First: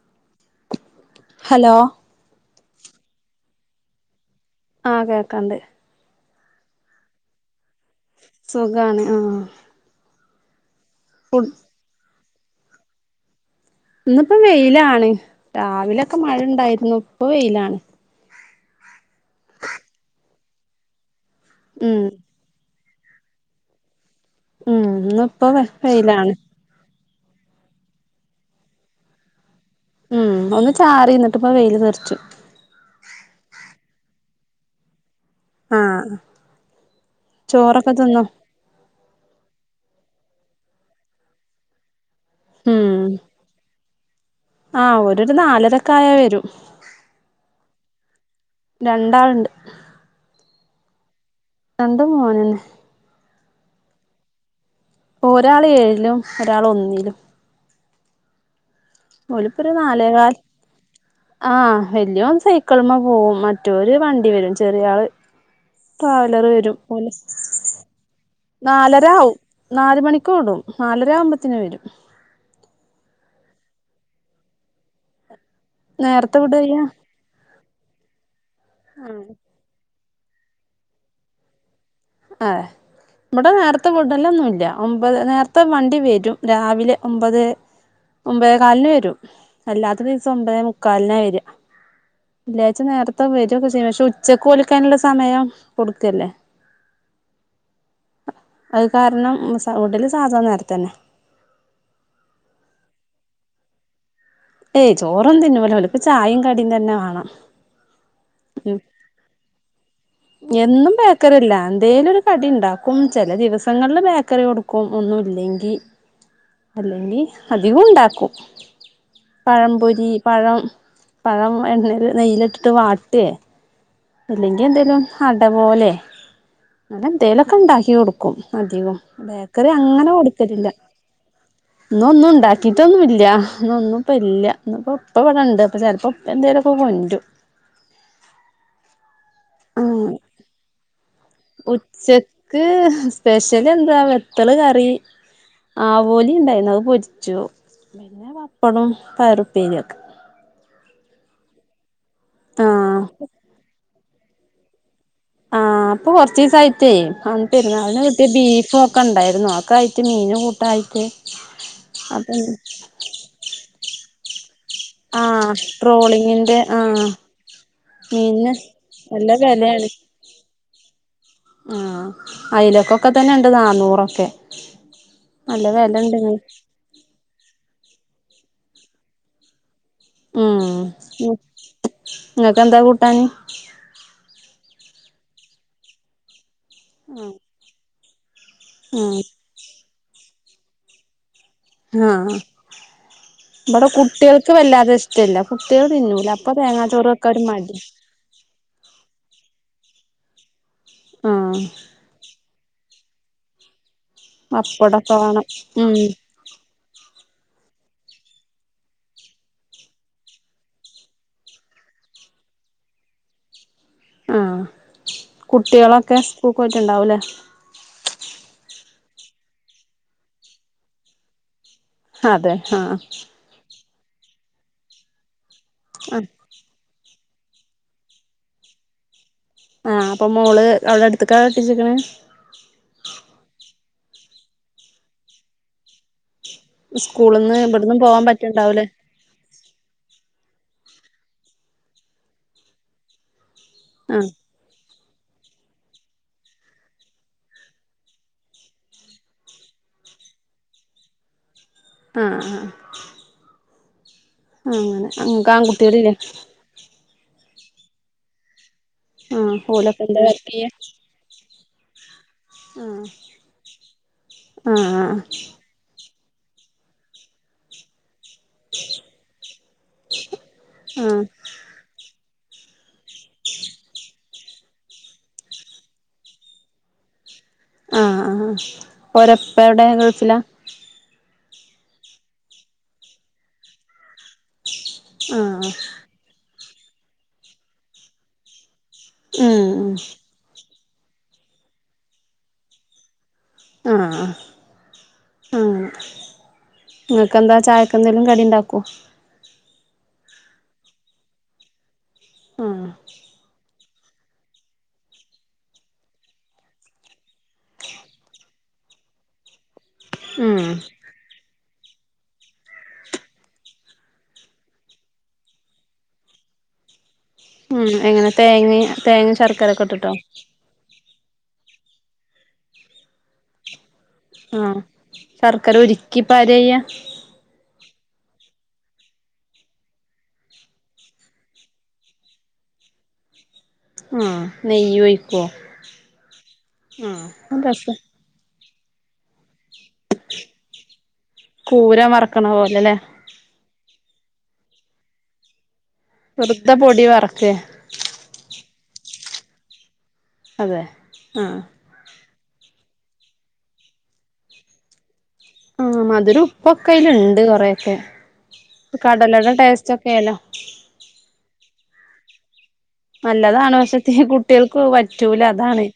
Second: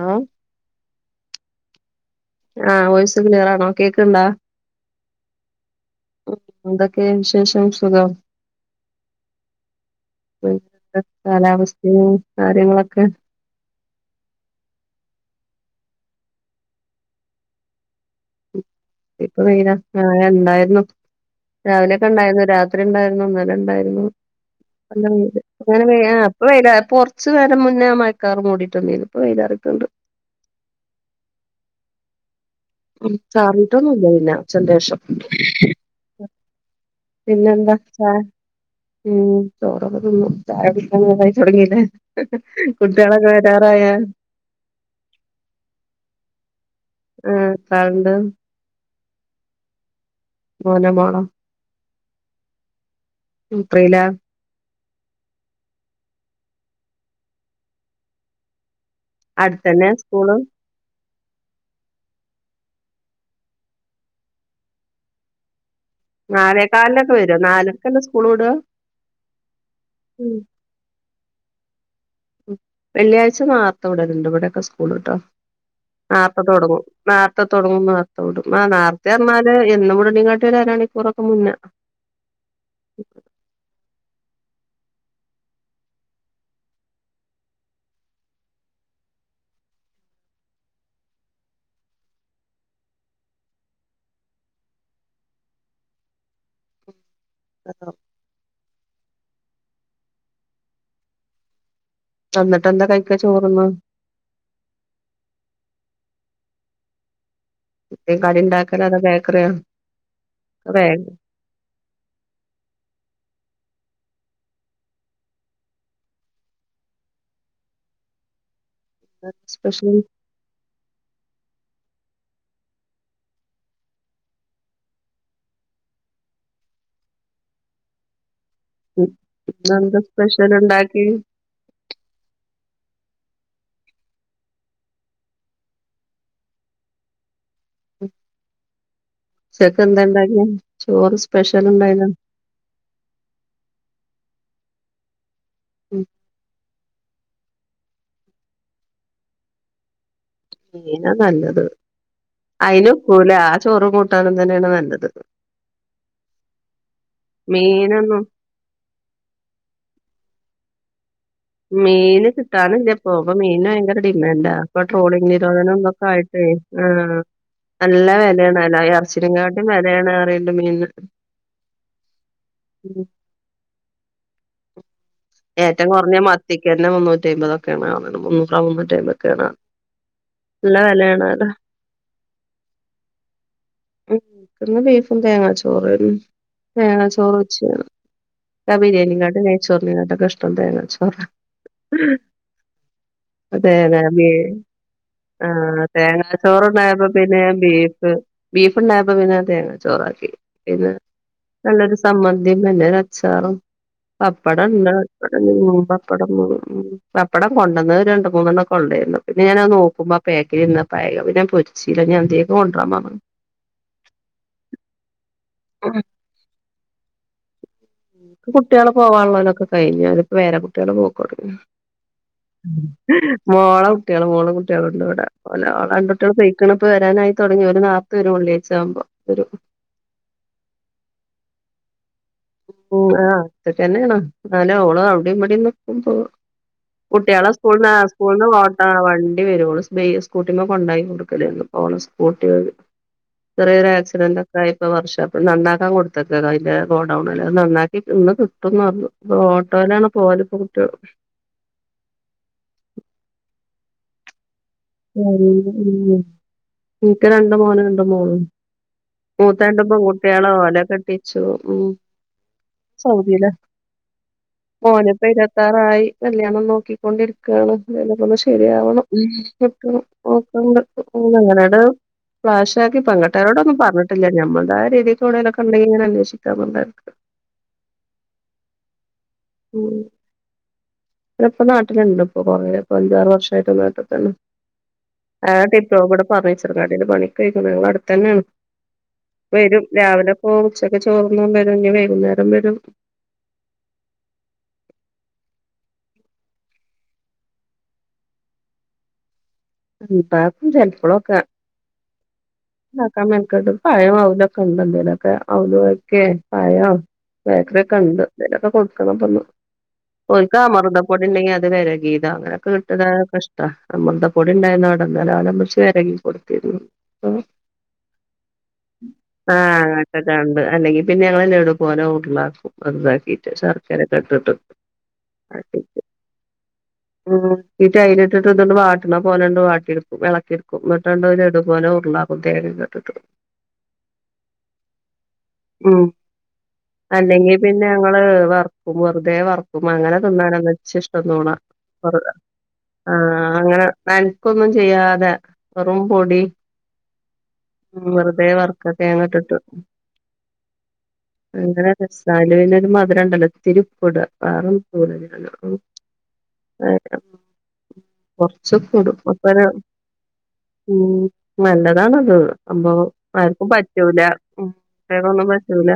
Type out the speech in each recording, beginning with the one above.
ആഹ് hello ആഹ് voice ക്ലിയറാണോ കേക്ക്ണ്ടാ ആഹ് കേക്കണ്ട് ഉം എന്തൊക്കെയാ വിശേഷം സുഖം സുഖാണ് ആഹ് ഉം ഫുഡ് കാലാവസ്ഥയും കാര്യങ്ങളൊക്കെ ഇന്നിപ്പോ വെയിലാണ് രാവിലൊക്കെ മഴ ഇണ്ടായിരുന്നു ഇപ്പൊ വെയിലാണ് ഇപ്പൊ വെയിലാ മാഴ ഇണ്ടായിരുന്നു ഉം രാവിലെയൊക്കെ ഉണ്ടായിരുന്നു രാത് ത്രി ഇണ്ടായിരുന്നു ന്നലെ ഇണ്ടായിരുന്നു ഉം നല്ല വെയില് ഇന്നിപ്പോ [unintelligible] ഏഹ് വെയിലാണ് ഇപ്പ വെയിലാ പൊറ കുറച്ച് നേരം മുന്നേ മഴക്കാർ മൂടിയിട്ടെന്നെനു ഇപ്പൊ വൈലറിക്കുന്നുണ്ട് ഉം ഒന്ന് ചാറിന്നിട്ട്പ്പ വെയില് നിറിച്ചു ഉം ചാറീട്ടൊന്നുംല്ല പിന്നെ ഉച്ചന്റെ ശേഷം ആഹ് പിന്നെന്താ ചോറൊക്കെ ചാ തിന്നോ ഉം ചോറൊക്കെ തിന്നു ചായ കുടിക്കാൻ നേരായി തുടങ്ങിലെ ഹ് ഹ് ഹ് ഉം കുട്ടികളൊക്കെ വരാറായാ ആഹ് ഓരൊരു നാലരക്കായ [unintelligible] ആഹ കണ്ട് രണ്ടാൾണ്ട് മോനമാോളോ രണ്ട് മോനന്നെ എത്രയിലാ ഒരാൾ ഏഴിലും ഒരാൾ ഒന്നിലും അടുത്തന്നെ സ്കൂൾ ആഹ വലിയ സൈക്കിൾമ്മെ പോകും മറ്റൊര് വണ്ടി വരും ചെറിയ ആള് ട്രാവലർ വരും നാലേകാലിനൊക്കെ വരും നാലരക്കല്ലേ സ്കൂൾ വിടുക നാലര ആവും നാല് മണി ഉം വിടും നാലര ആവുമ്പോത്തേനന് വരും വെള്ളിയാഴ്ച നോർത്ത വിടലുണ്ട് ഇവിടെൊക്കെ സ്കൂൾ കട്ടോ നേരത്തെ തുടങ്ങും നേരത്തെ തുടങ്ങും നേരത്തെ വിടും ആ നേരത്തെ പറന്നാല് എന്നും കൂടെ നിങ്ങട്ടരാണിക്കൂറൊക്കെ മുന്നേ ആഹ് ഇവിടെ നേരത്തെ ഫുഡല്ല ഒന്നുമ ഇല്ല ല്ല ഒമ്പത് നേരത്തെ വണ്ടി വരും രാവിലെ ഒമ്പത് ഒമ്പതേ കാലിന് വരും അല്ലാത്ത ദിവസം ഒമ്പതേ മുക്കാലിനെ വരക വെള്ളിയാഴ്ച്ച നേരത്തെ വരും ഒക്കെ ചെയും പക്ഷെ ഉച്ചക്ക് ഒലിക്കാനുള്ള സമയം കൊടുക്കല്ലേ ആഹ് അത് കാരണം സൗണ്ട് സാധനം നേരത്തന്നെ വന്നിട്ട് എന്താ കൈക്ക ചോർന്ന് ഏയ് ചോറും തിന്നുമല്ല ഇപ്പ ചായയും കടിയും തന്നെ വേണം എന്തേം കടി ഉ ഉണ്ടാക്കലോ അതോ ബേക്കറിയോ എന്നും ബേക്കറി ബേക്കറില്ല എന്തേലും ഒരു കടി ഉണ്ടാക്കും ചില ദിവസം ബേക്കറി കൊടുക്കും ഒന്നുമില്ലെങ്കിൽ അല്ലെങ്കിൽ അധികം ഉണ്ടാക്കും പഴം സ്പെഷ്യൽ പൊരി പഴം പഴം എണ്ണൽ നെയില ഇട്ടിട്ട് വാട്ടും പെ അല്ലെങ്കിൽ എന്തേലും അട പോലെ അല്ല എന്തേലുമൊക്കെ ഉണ്ടാക്കി കൊടുക്കും അധികവും ബേക്കറി ഇന്നെന്താ അങ്ങനെ സ്പെഷ്യൽ കൊടുക്കല്ലില്ല ഉണ്ടാക്കി ഇന്ന് ഒന്നും ഇണ്ട സ്പെഷ്യൽ ഒന്നുമില്ല ഇപ്പ ഇവിടെ ഉണ്ട് ഇല്ല ഇപ്പ എന്തേലു കൊണ്ടു മ് ഉച്ചയ്ക്ക് എന്ത് ആഹ് ഉണ്ടാക്കിയെ സ്പെഷ്യൽ ഉണ്ടായിനോ ഉച്ചക്ക് സ്പെഷ്യൽ എന്താ വെത്തല് കറി ആവോലി ഉണ്ടായിരുന്നു പൊരിച്ചു പിന്നെ പപ്പടും പയറു പ്പേരി പിനെ നല്ലത് അയിന് ആഹ് ഒക്കൂലെ ആ ചോറും നട്ടാണ തന്നെയാണ് നല്ലത് ആഹ് അപ്പൊ കൊറച്ച ദിവസ ആയിട്ടേ അ പെരുന്നാളിന് മീനൊന്നും കിട്ടിയ ബീഫും ഒക്കെ ഉണ്ടായിരുന്നു ഒക്കെ ആയിട്ട് മീൻ കൂ ട്ടായിത്തെ മീന് കിട്ടാണ് ഇല്ല പോകുമ്പോ മീന് ഭയങ്കര നണ്ടാ ഇപ്പൊ ട്രോളിംഗ് ആഹ് നിരോധനം ഇതൊക്കെ ആയിട്ടേ ട്രോളിങ്ങിന്റെ ആ ആഹ് നല്ല മീനിന് വിലയണ അല്ല എറച്ച്ചീനെക്കാട്ടും വിലയണ അറി മീന്ന [unintelligible] ആ അയലക്കൊക്കെ തന്നെ ഉണ്ട് നന്നൂറൊക്കെ [unintelligible] ഏറ്റവും കുറഞ്ഞ മത്തിക്കന് മുന്നൂറ്റമ്പതെ മുന്നൂറാവുന്ന ടൈംക്കണ [unintelligible] മ് നിങ്ങക്ക് എന്താ കൂട്ടാന് ഉം ഇന്ന് ബീഫും തേങ്ങാ ചോറുമാ തേങ്ങ ചോറു വച്ച് ഞാനേ ഉം കബരിയലിങ്ങാടെ നെയ്ച്ചോർ [unintelligible] ഇഷ്ടം തേങ്ങ ചോറ ആഹ് ഇവിടെ തേങ്ങ കുട്ടികൾക്ക് വല്ലാതെ ഇഷ്ടല്ല ആ കുട്ടികൾ തേങ്ങ തിന്നൂല അപ്പൊ ചോറണ്ടായപ്പോ തേങ്ങാച്ചോറൊക്കെ പിന്നെ ഒരു മടി ബീഫ് ബീഫ് ഉണ്ടായപ്പോ പിന്നെ തേങ്ങ ചോറാക്കി പിന്നെ ആഹ് നല്ലൊരു സമ്മന്തീം പിന്നോരച്ചാറും പപ്പാടൊണ്ട് പപ്പടൊക്കെ വേണം ഉം പപ്പടം പപ്പടം കൊണ്ടന്നതെ രണ്ട് മൂന്നെണ്ണം ഒക്കൊണ്ടാരുന്നു പിന്നെ ഞാനത് നോക്കുമ്പോ ആ പാക്കിൽ ഇന്ന പായക പിന്നെ പൊരിച്ചില ഞൻ എന്യൊക്കെ കൊണ്ട ആ കുട്ടികളൊക്കെ സ്‌കൂളിൽ പോയിട്ടുണ്ടാവൂലേ പോവാനുള്ളനൊക്കെ കഴിഞാരുന്നു പേരക്കുട്ടികളെ നോക്കും അവിടിരുന്നേ അതെ ആഹ് വാളും കുട്ടികളെ മോളും കുട്ടികളും ഉണ്ടി വിടെ ഓലാ ആഹ് കുട്ടികളെ തെയക്കണം ഇപ്പ വരാനായി തൊടങ്ങി ഒരു നാല്പതെ ഉള്ളിയാചാവുമ്പം ഒരു ആ അപ്പൊ മോള് അവിടെ അടുത്തക്കാ കെട്ടിച്ചക്കണ് മ് ആ അത് ന്നെയാണ്ണോ ഞാനും ഓളും അവിടെയും ഇവിടേം നിക്കുമ്പോ കുട്ടികളെ സ്കൂളിന്ന് സ്കൂൾന്നെ ഇവിടന്നും പോവാൻ സ്കൂളിന്ന് പറ്റുണ്ടാവൂലേ ഓട്ടോയോ വണ്ടി വരുവൊള്ളൂ സ്കൂട്ടിമേ കൊണ്ടായി കൊടുക്കലേ ഒള്ളു അവളെ സ്കൂട്ടിയോ ആഹ് ചെറുറിയോരാക്സിഡന്റോക്കാ യപ്പം വർഷ അതിപ്പ നന്നാക്കാൻ കൊടുത്തേക്ക അതി ല്ല അത് നന്നാക്കി ഇന്ന് കിട്ടും പറഞ്ഞു ഇപ്പ ഓട്ടോയിലാണ് പോലവല് ഇപ്പ കുട്ട്യോൾ അ അ ആഅങ്ങനെ നിങ്ങക്ക് ആൺകുട്ടികളില്ലേ ഇൻക്ക് രണ്ട് മോനും രണ്ട് മോളും ആഹ് മൂത്താത് ഓലൊക്കെ എന്താ പെൺകുട്ടികള വർക്ക് ചെയ്യാ ഓലെ കെട്ടിച്ചു അ ആഹ് സൗദില മോൻ ആഹ് നിപ്പോ ഇരുപത്താറായി അല്ലയാണം നോക്കിക്കൊണ്ടിരിക്കുകയാണ് അദ്ദേനെപ്പന്ന് ശ ശരിയാവണം ഉം ഓക് [unintelligible] ആഹ് അങ്ങനാണ്ട് വാസ് ക്കി പെക്കട്ടരന്മാരോടെന്നും പറഞ്ഞിട്ടില്ല നമ്മുൾ തായ രീതിക് ഓവുടെലൊക്കെ കണ്ടെങ്കിൽ ഇങ്ങനെ അന്വേഷിക്കാമന്ന ലക്ക് ആഹ ആഹ് ആഹ ഒരപ്പ എവിടെയാ ഗൾഫില ഇപ്പ നാട്ടിലുണ്ട് ഇപ്പൊ കൊറ അഞ്ചാറ് വർഷമായിട്ട് നാട്ടിൽ തന്നെ ആഹ് അതട്ടെ ഇവിടെ പറച്ച [unintelligible] ങ്ങാടി പണിക്കെ ആയിക്കുന്നു ഞങ്ങള അടുത്തന്നെയാണ് വരും ഉം രാവിലെ പോകും ഉച്ചക്ക് ചോർന്ന വരും ഇണ് വൈകുന്നേരം വരും അ അ അ നിങ്ങൾക്ക്ന്ത ചായക്എന്തെലും കടി ഉണ്ടാക്കോ ഉണ്ടാക്കും ചെലപ്പോഴൊക്കെ ആഹ് ഉണ്ടാക്കാൻ മേക്കട്ട് പഴം അവലൊക്കെ ഉണ്ട് എന്തേലൊക്കെ അവലും ഒക്കെ പഴം ബേക്കറിക്കെ ഉണ്ട് എന്തേലൊക്കെ കൊടുക്കണപ്പന്ന് ഓൽക് ഉം അമൃതപ്പൊടി ഉണ്ടെങ്കിൽ അത് വര ഗീത അങ്ങനെയൊക്കെ കിട്ടത ഇഷ്ടണ് അമൃത ടെണ്ടായിരുന്നു അവിടെ ഇന്നലെഓന്ക് ഒന്നിച്ചു വരക്കി കൊടുത്തിരുന്നു ഉം എങ്ങനെ തേങ്ങ തേങ്ങ ആഹ് ശർക്കരൊക്കെ ഇട്ടിട്ടോ ഓൺ അത് ഉറളക്കും അത് ഇദ്ധാക്കിറ്റ് ഛർദി ആ സർക്കര ഉരുക്കിപ്പരെ ചെയ്യാ ഉം ഇട്ട് അയ്യിട്ടിട്ട്ഒന്ന് വാട്ടിന പോലെ വാടിടുക്കും ഇളക്കെടുക്കും എന്നിട്ടണ്ട് ലഡു പോലെ ഉരുളാക്കും തേങ്ങക്കെ ഇട്ടിട്ട് ആ നെയ്യ് ഒഴികെ ഉം അ രസ ക്കും വെറുതെ വർ അപ്പ അങ്ങനെ തിന്നാന ഇച്ച് ഇഷ്ടം തോണാ പൂരം വരക്ന പോലെല്ലേ നൻക്കൊന്നും ചെയ്യാതെ വറുംപൊടി വെറുതെ പൊടി വറക്കേ വെറുതെ വർ ക്ക തേങ്ങട്ടിട്ട് അതെ ആഹ് നാലുവിന ഒരു മധുരംണ്ടല്ലോ ഇത്തിരി ഉപ്പൂട വേറന്നും [unintelligible] ആഹ് മധുരും ഉറപ്പൊക്കയില്ണ്ട് കൊറെയൊക്കെ കൊറച്ചൊക്കെ ഇടും അപ്പൊ കടലയുടെ ഒരു ടേസ്റ്റ് ഒക്കെ ല്ലോ ഉം നല്ലതാണത് സംഭവം ആർക്കും നല്ലതാണ് പറ്റൂല പക്ഷെ ഉം കുട്ടികൾക്ക് പറ്റൂല വേറൊന്നും അതാണ് പറ്റൂല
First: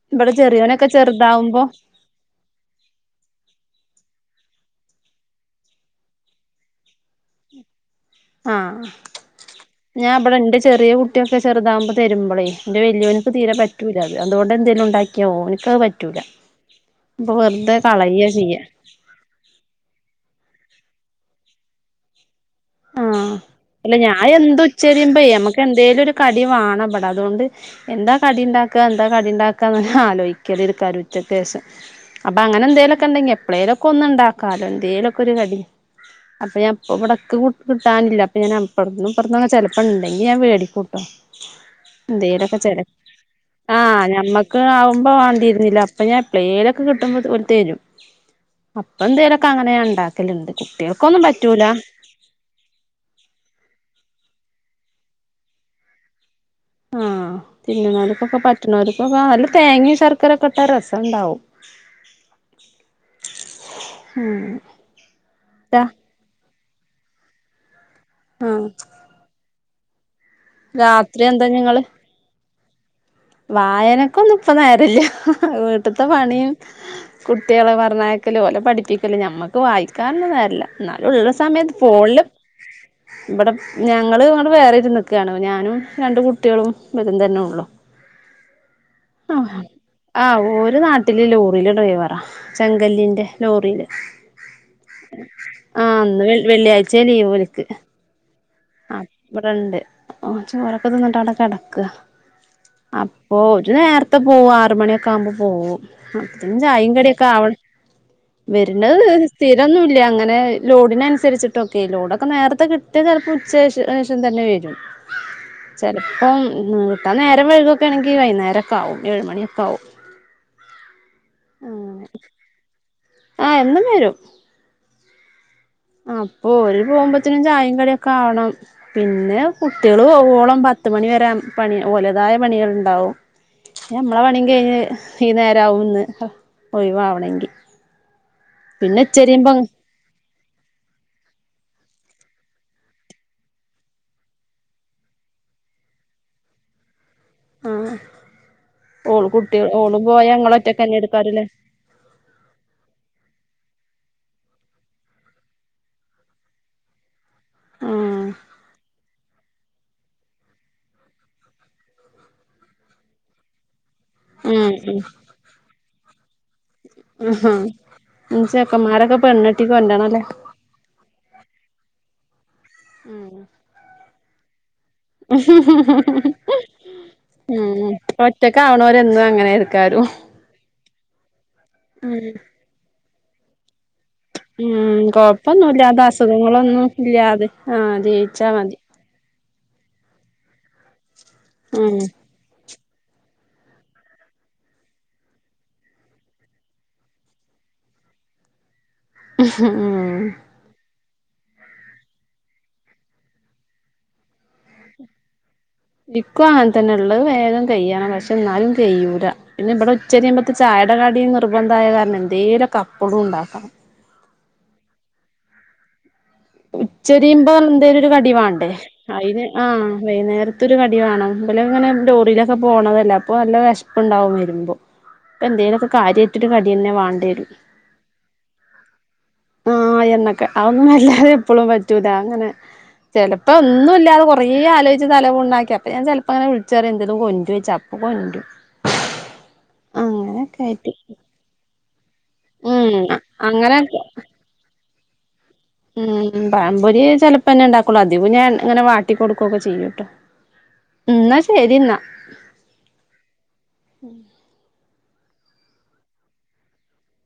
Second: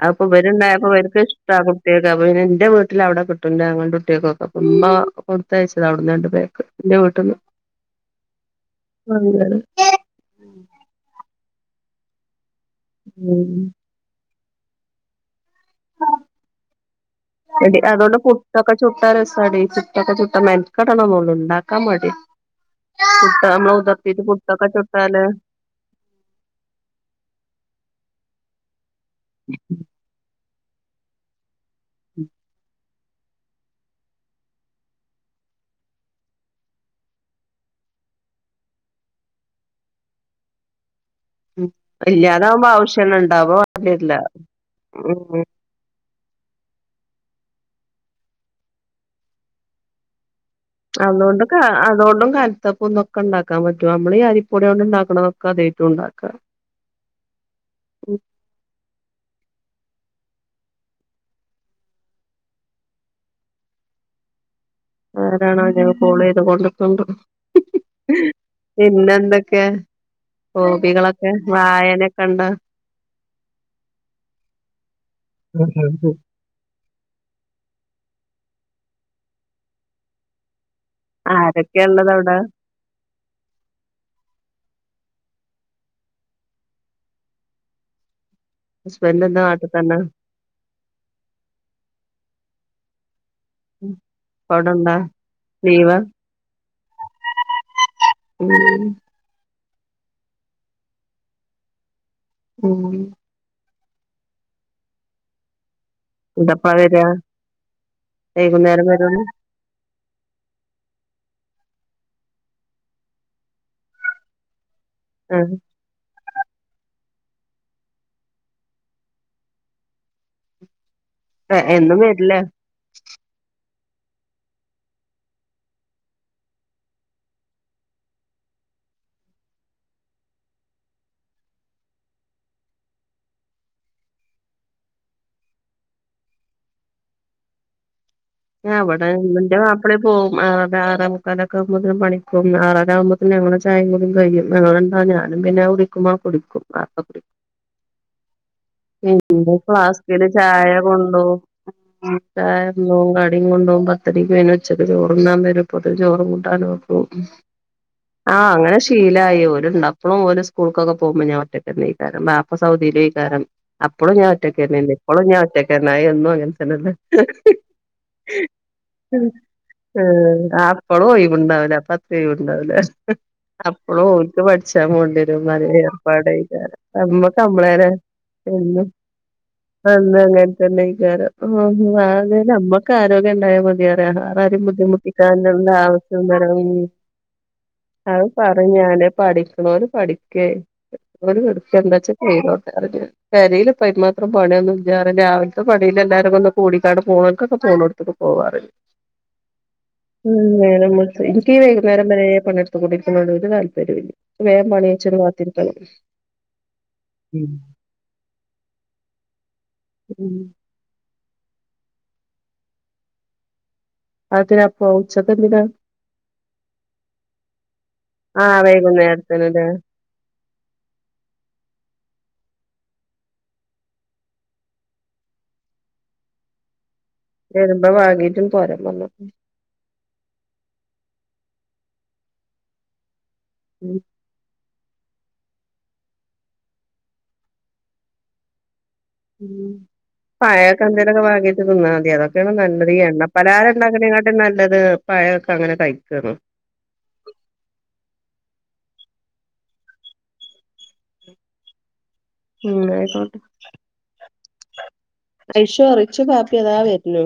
അതിപ്പോ ഇവിടെ ഇവല്ണ്ടായപ്പോ ചെറിയോനൊക്കെ ഇവർക്ക് ഇഷ്ടാ ചെറുതാവുമ്പോ കുട്ടിയേൾക്ക് അപ്പ പിന്നെ ഇന്റെ വീട്ടിൽ അവിടെ കിട്ടും ഇൻ്റാങ്ങ ൾൻ്റെ കു ട്ട്യേകൊക്ക ഉമ്മ കൊടുത്തയച്ചത് അവിടന്ന് രണ്ട് പേക്ക് എന്റെ വീട്ട്ന്ന് ആഹ് ഞാൻ ഇബടെ ഇൻ്റെ ചെറിയ കുട്ടിയ ക്യ ചെറ്താകുമ്പ തരുമ്പളേ എന്റെ വെല്ല്യോനിപ്പ തീരെ ഉം പറ്റൂല്ല അത് അതുകൊണ്ട് എന്തേലും ഉണ്ടാക്കിയാ ഓന് വെറുതെ അതോണ്ട് കളയ ചെയ്യാ പുട്ടൊക്കെ ചുട്ടാ രസാടി പുട്ടൊക്കെ ചുട്ട മെൻ കടണം ന്നൊള്ളൂ ഇണ്ടാക്കാൻ മടിയാ ആഹ് പുട്ട് നമ്മള് ഉതിർത്തിട്ട് പുട്ടൊക്കെ ചുട്ടാല് കടിണ്ടാക്ക [unintelligible] എന്താ കടി ഉണ്ടാക്ക ന്നാ ഞാ ആലോയി [unintelligible] ഉച്ചക്കേശം അപ്പൊ അങ്ങനെ എന്തേലു ക്കെണ്ടെങ്കി എപ്പളേലും ഒക്കെ ഒന്നുണ്ടാക്കാലോ എന്തേലു ഒക്കെ ഒരു കടി അപ്പൊ ഞ ഇപ്പവടക്ക് കിട്ടാനില്ല അപ്പൊ ഞാൻ അപ്പുറന്നും ഇപ്പൊറന്നും ചെലപ്പ ഉണ്ടെങ്കിൽ ഞാൻ വേടിക്കു ട്ടൊ ഉം എന്തേലൊക്കെ ഇല്ലാതാവുമ്പോ ചെറ്യ ആവശ്യള്ള ഇണ്ടാവും ആഹ് വേണ്ടിവരില്ല ഞമ്മക്ക് ആവുമ്പോ ഉം വാണ്ടിരുന്നില്ല ഇപ്പൊ ഞാൻ എപ്പ്ളേയലൊക്കെ കിട്ടുമ്പോ ഓല് തെരും അപ്പ എന്തേലൊക്കെ അങ്ങനെ ഞാൻ ഉണ്ടാക്കലുണ്ട് അതുകൊണ്ട് കാ അതുകൊണ്ടും ക ൽത്തപ്പും ഇതൊക്കെ ഉണ്ടാക്കാൻ പറ്റും നമ്മള് ഈ അരിപ്പൊടിയോണ്ട് ഉണ്ടാക്കണതൊക്കെ അതേറ്റും ഉണ്ടാക്കാ ആഹ് തിന്ന്ണോൽക്കൊക്കെ പറ്റുണോർക്കൊക്കെ അല്ലെ തേങ്ങിം ശർ ക്കരക്കെട്ടാ രസണ്ടാവും ഉം ആരാണ വോ ട്ടാ ഞാൻ കോൾ ചെയ്ത് കോണ്ട് ക്കുമ്പം ആഹ് പിന്നെ എന്തൊക്കെ ഹോബികളൊക്കെ വായനക്കെ ണ്ടോ വായനക്കെ ഒന്നും ഇപ്പ നോയരല്ല വീട്ടത്തെ പണിയും കുട്ടികളെ പറഞ്ഞ പരിക്കല ലെ പഠിപ്പിക്കല ഞമ്മക്ക് വായിക്കാുള്ളതരില്ല എന്നാലും ഉള്ള സമയത്ത് ആരൊക്കെയാ ഇള്ളത് ഫോണിലും അവിടെ ഇവിടെ ഞങ്ങള് ഇങ്ങടെ വേറെ നിക്കാണ്. ഞാനും രണ്ട് കുട്ട്യാളും ഇവരും തന്നെ ഉള്ളു. ഹസ്ബൻഡ് എന്താ നാട്ടിൽ തന്നെ ആഹ് ഓര് നാട്ടില് ലോറിയിലെ ഡ്രൈവറാ ചെങ്കല്ലിൻ്റെ ലോറിയില്. ഇപ്പ അവിടെണ്ടാ ലീവാ ആഹ് ഇന്ന് വെള്ളിയാഴ്ച ലീവോല്ക്ക് ഉം ആഹ് ഇവിടണ്ട് ഓ ചോറൊക്കെ തിന്നിട്ട് അവിടെ കെടക്ക്വാ ഉം വര് നേരത്തെ പോവു ആറ് മണിയൊക്കെ ആവ്മ്പ പോവും. അതും എന്തപ്പളാ ചായും വരാ കടിയൊക്കെ ആവണം. വൈകുന്നേരം വര്ണത് വരോ ഒരു സ്ഥിരൊന്നുല്ല അങ്ങനെ, ലോഡിനന്സരിച്ചിട് ട്ടൊക്കെ. ലോഡൊക്കെ നേരത്തെ കിട്ടിയാ ചിലപ്പോ ഉ ശേഷ ശേഷം തന്നെ വരും ആഹ് അപ്പം കിട്ടാ നേരം വൈകൊക്കാണെങ്കി വൈകുന്നേരൊക്കെ ആവും. ഏഴ്മണിയൊക്കെ ആവും. ഏ എന്നും വെര്ല്ലേ. ആ എന്നും. വരും. അപ്പൊ ഓല് പോകുമ്പോത്തിനും ചായും കടിയൊക്കെ ആവണം പിന്നെ കുട്ടികള് പോകോളം പത്തുമണി വരാ പണി ഓലതായ പണികൾ ഉണ്ടാവും പിന്ന നമ്മളെ പണിയും കഴിഞ്ഞ് വൈന്നേരാവും ഒന്ന് ഒഴിവാവണെങ്കി. പിന്നെ ആവിടണ്ട് ഉച്ചരിയുമ്പോ ന്റെ മാപ്പ്ളി പോവും. ആറര ആറേമുക്കാലൊക്കെ ആവുമ്പോത്തിന് പണിക്കോകും ആറര ആകുമ്പോത്തിന് ഞങ്ങള ചായയും കുടിം കഴിയും. ഞങ്ങള് രണ്ടാളും ഞാനും പിന്നെ അത് കുടിക്കുമ്പോ ആണ്ട് കുടിക്കും അപ്പൊ പി ആഹ് [unintelligible] ഫ്ലാസ്ക്കില് ചായ ഒറ്റക്കന്നെ കൊണ്ടോക്കും എടുക്കാറില്ലേ ഉം ചായണ്ടോക്കും കടിം കൊണ്ടോക്കും മ്പ അത്രനക്ക് അെ ഉച്ചക്ക് ചോറന്താന്ന് വരപ്പൊ ചോറും കൂട്ടാൻ നോക്കും ഉം ആഹ് അങ്ങനെ ശീലായി പോ ണ്ട് ഒരു സ്കൂൾക്കൊക്കെ പോകുമ്പോ ഞാൻറ്റക്ക്ഇരിക്കാരം വാപ്പസ് സൗതിക്കാരം അപ്പോഴും ഞാൻ ഉം ഒറ്റക്കന്നെ ഉം ഇപ്പഴും ഞാൻറ്റക്ക് തന്നെ ആയി നമ്മളങ്ങനെ ആഹാ ഇനി ചെക്കന്മാരൊക്കെ [unintelligible] പെണ്ണെട്ടി കൊണ്ടരണല്ലേ തെയോട്ട് ഉണ്ടവുല്ലെ ഉം അപ്പളും ഉം [unintelligible] [unintelligible] [unintelligible] [unintelligible] ഓ ഉം നമ്മക്ക് ആരോഗ്യ രോഗ്യം ഉണ്ടായാൽ മതിയായിരുന്നു വേറെരെയും ഉം ബുദ്ധിമുട്ടിക്കാനുള്ള കൊഴപ്പൊന്നുല്ലാതെ ആവശ്യം നെറവേ അസുഖങ്ങളൊന്നും ഇല്ലാതെ ആഹ് അത് ജീവിച്ചാ മതി പറഞ്ഞ് ഞാന് പഠിക്ക്‌നോല് പഠി ക്കെ ഓല് കെടക്കേ ഉം എന്താച്ചാ ചെയ്തോ അതെന്നെ പെര്യേല് അയ് മാത്രം പണിയൊന്നും ഇല്ലാ പറയും രാവിലത്തെ പണില് എല്ലാരൊന്ന് കൂടിക്കാണ്ട് പോണോൽക്കൊക്കെ പോണോട്ത്ത്ക്ക് പോവാറിയും ഉം എനിക്ക് ഈ വൈകുന്നേരം വരെ പണിയെടുത്ത് കൊണ്ടിരിക്കുന്നതിന്ന് ഒരു താല്പര്യവുമില്ല വേഗം പണിയിച്ച് ബാക് ഇക്കും അങ്ങനെ തന്നെ ള്ളെ ഉം വേഗം കയ്യ പക്ഷെ എന്നാലും ചെയ്യൂല പിന്നെ ഇബടെ ഉം ഉച്ചരിയുമ്പോതിന് ചായയുടെ കടി നിർ നിർബന്ധായ കാരണം എന്തേലും അപ്പളും ഇണ്ടാക്കാം അതിനപ്പോ ഉച്ചക്ക് എന്തിനാ ഉച്ചരിയുമ്പോ എന്തേലും ഒരു കടി ആഹ് വാണ്ടേ അയിന് ആ വൈകുന്നേരത്തിനല്ലേ വൈകുന്നേരത്തൊരു കടി വാണം ഇവരങ്ങനെ ലോറിലാ പോണതല്ലേ അപ്പൊ നല്ല വെശ്പ്പ്ണ്ടാവും വരുമ്പോ അപ്പന്തേലൊക്കെ കാര്യയിട്ടൊരു കടി തന്നെ വാണ വരുമ്പോ വാങ്ങീട്ടും പോരാ പറഞ്ഞ ഒന്നുല്ലാതെ എപ്പളും പറ്റൂലാ അങ്ങനെ ചെലപ്പോ ഒന്നും ഉം ഇല്ലാതെ കൊറേ ആലോചി ച്ച് തല പുണ്ണാക്കി അപ്പം ഞൻ ചെലപ്പങ്ങനെ വിളിച്ചറിം എന്തേലും കൊണ്ടരൊയിച്ചും അപ്പൊ കൊണ്ടരും ഉം പയൊക്കെ ആയിട്ട് എന്തേലും വാങ്ങിട്ട് തിന്നാൽ മതി അ [unintelligible] ഏറ്റവും നല്ലത് ഉം ഈ എണ്ണപ്പലഹാരം അങ്ങനെയൊക്കെ ഇണ്ടാക്കുന്നതിനാട്ടിലും നല്ലത് പഴം ഉം പഴംപൊരി ചെപ്പോന്നെ ഇണ്ടാക്കൊള്ളു അധികും ഞാൻ അങ്ങനെ വാട്ടി കൊടുക്കൊക്കെ ചെയ്യൂ ട്ടോ ന്നാ ശരി ന്നാ ഉം ആയിക്കോട്ടെ ആയിശോ റിച്ചും കാക്കിം അതാ വരുന്നു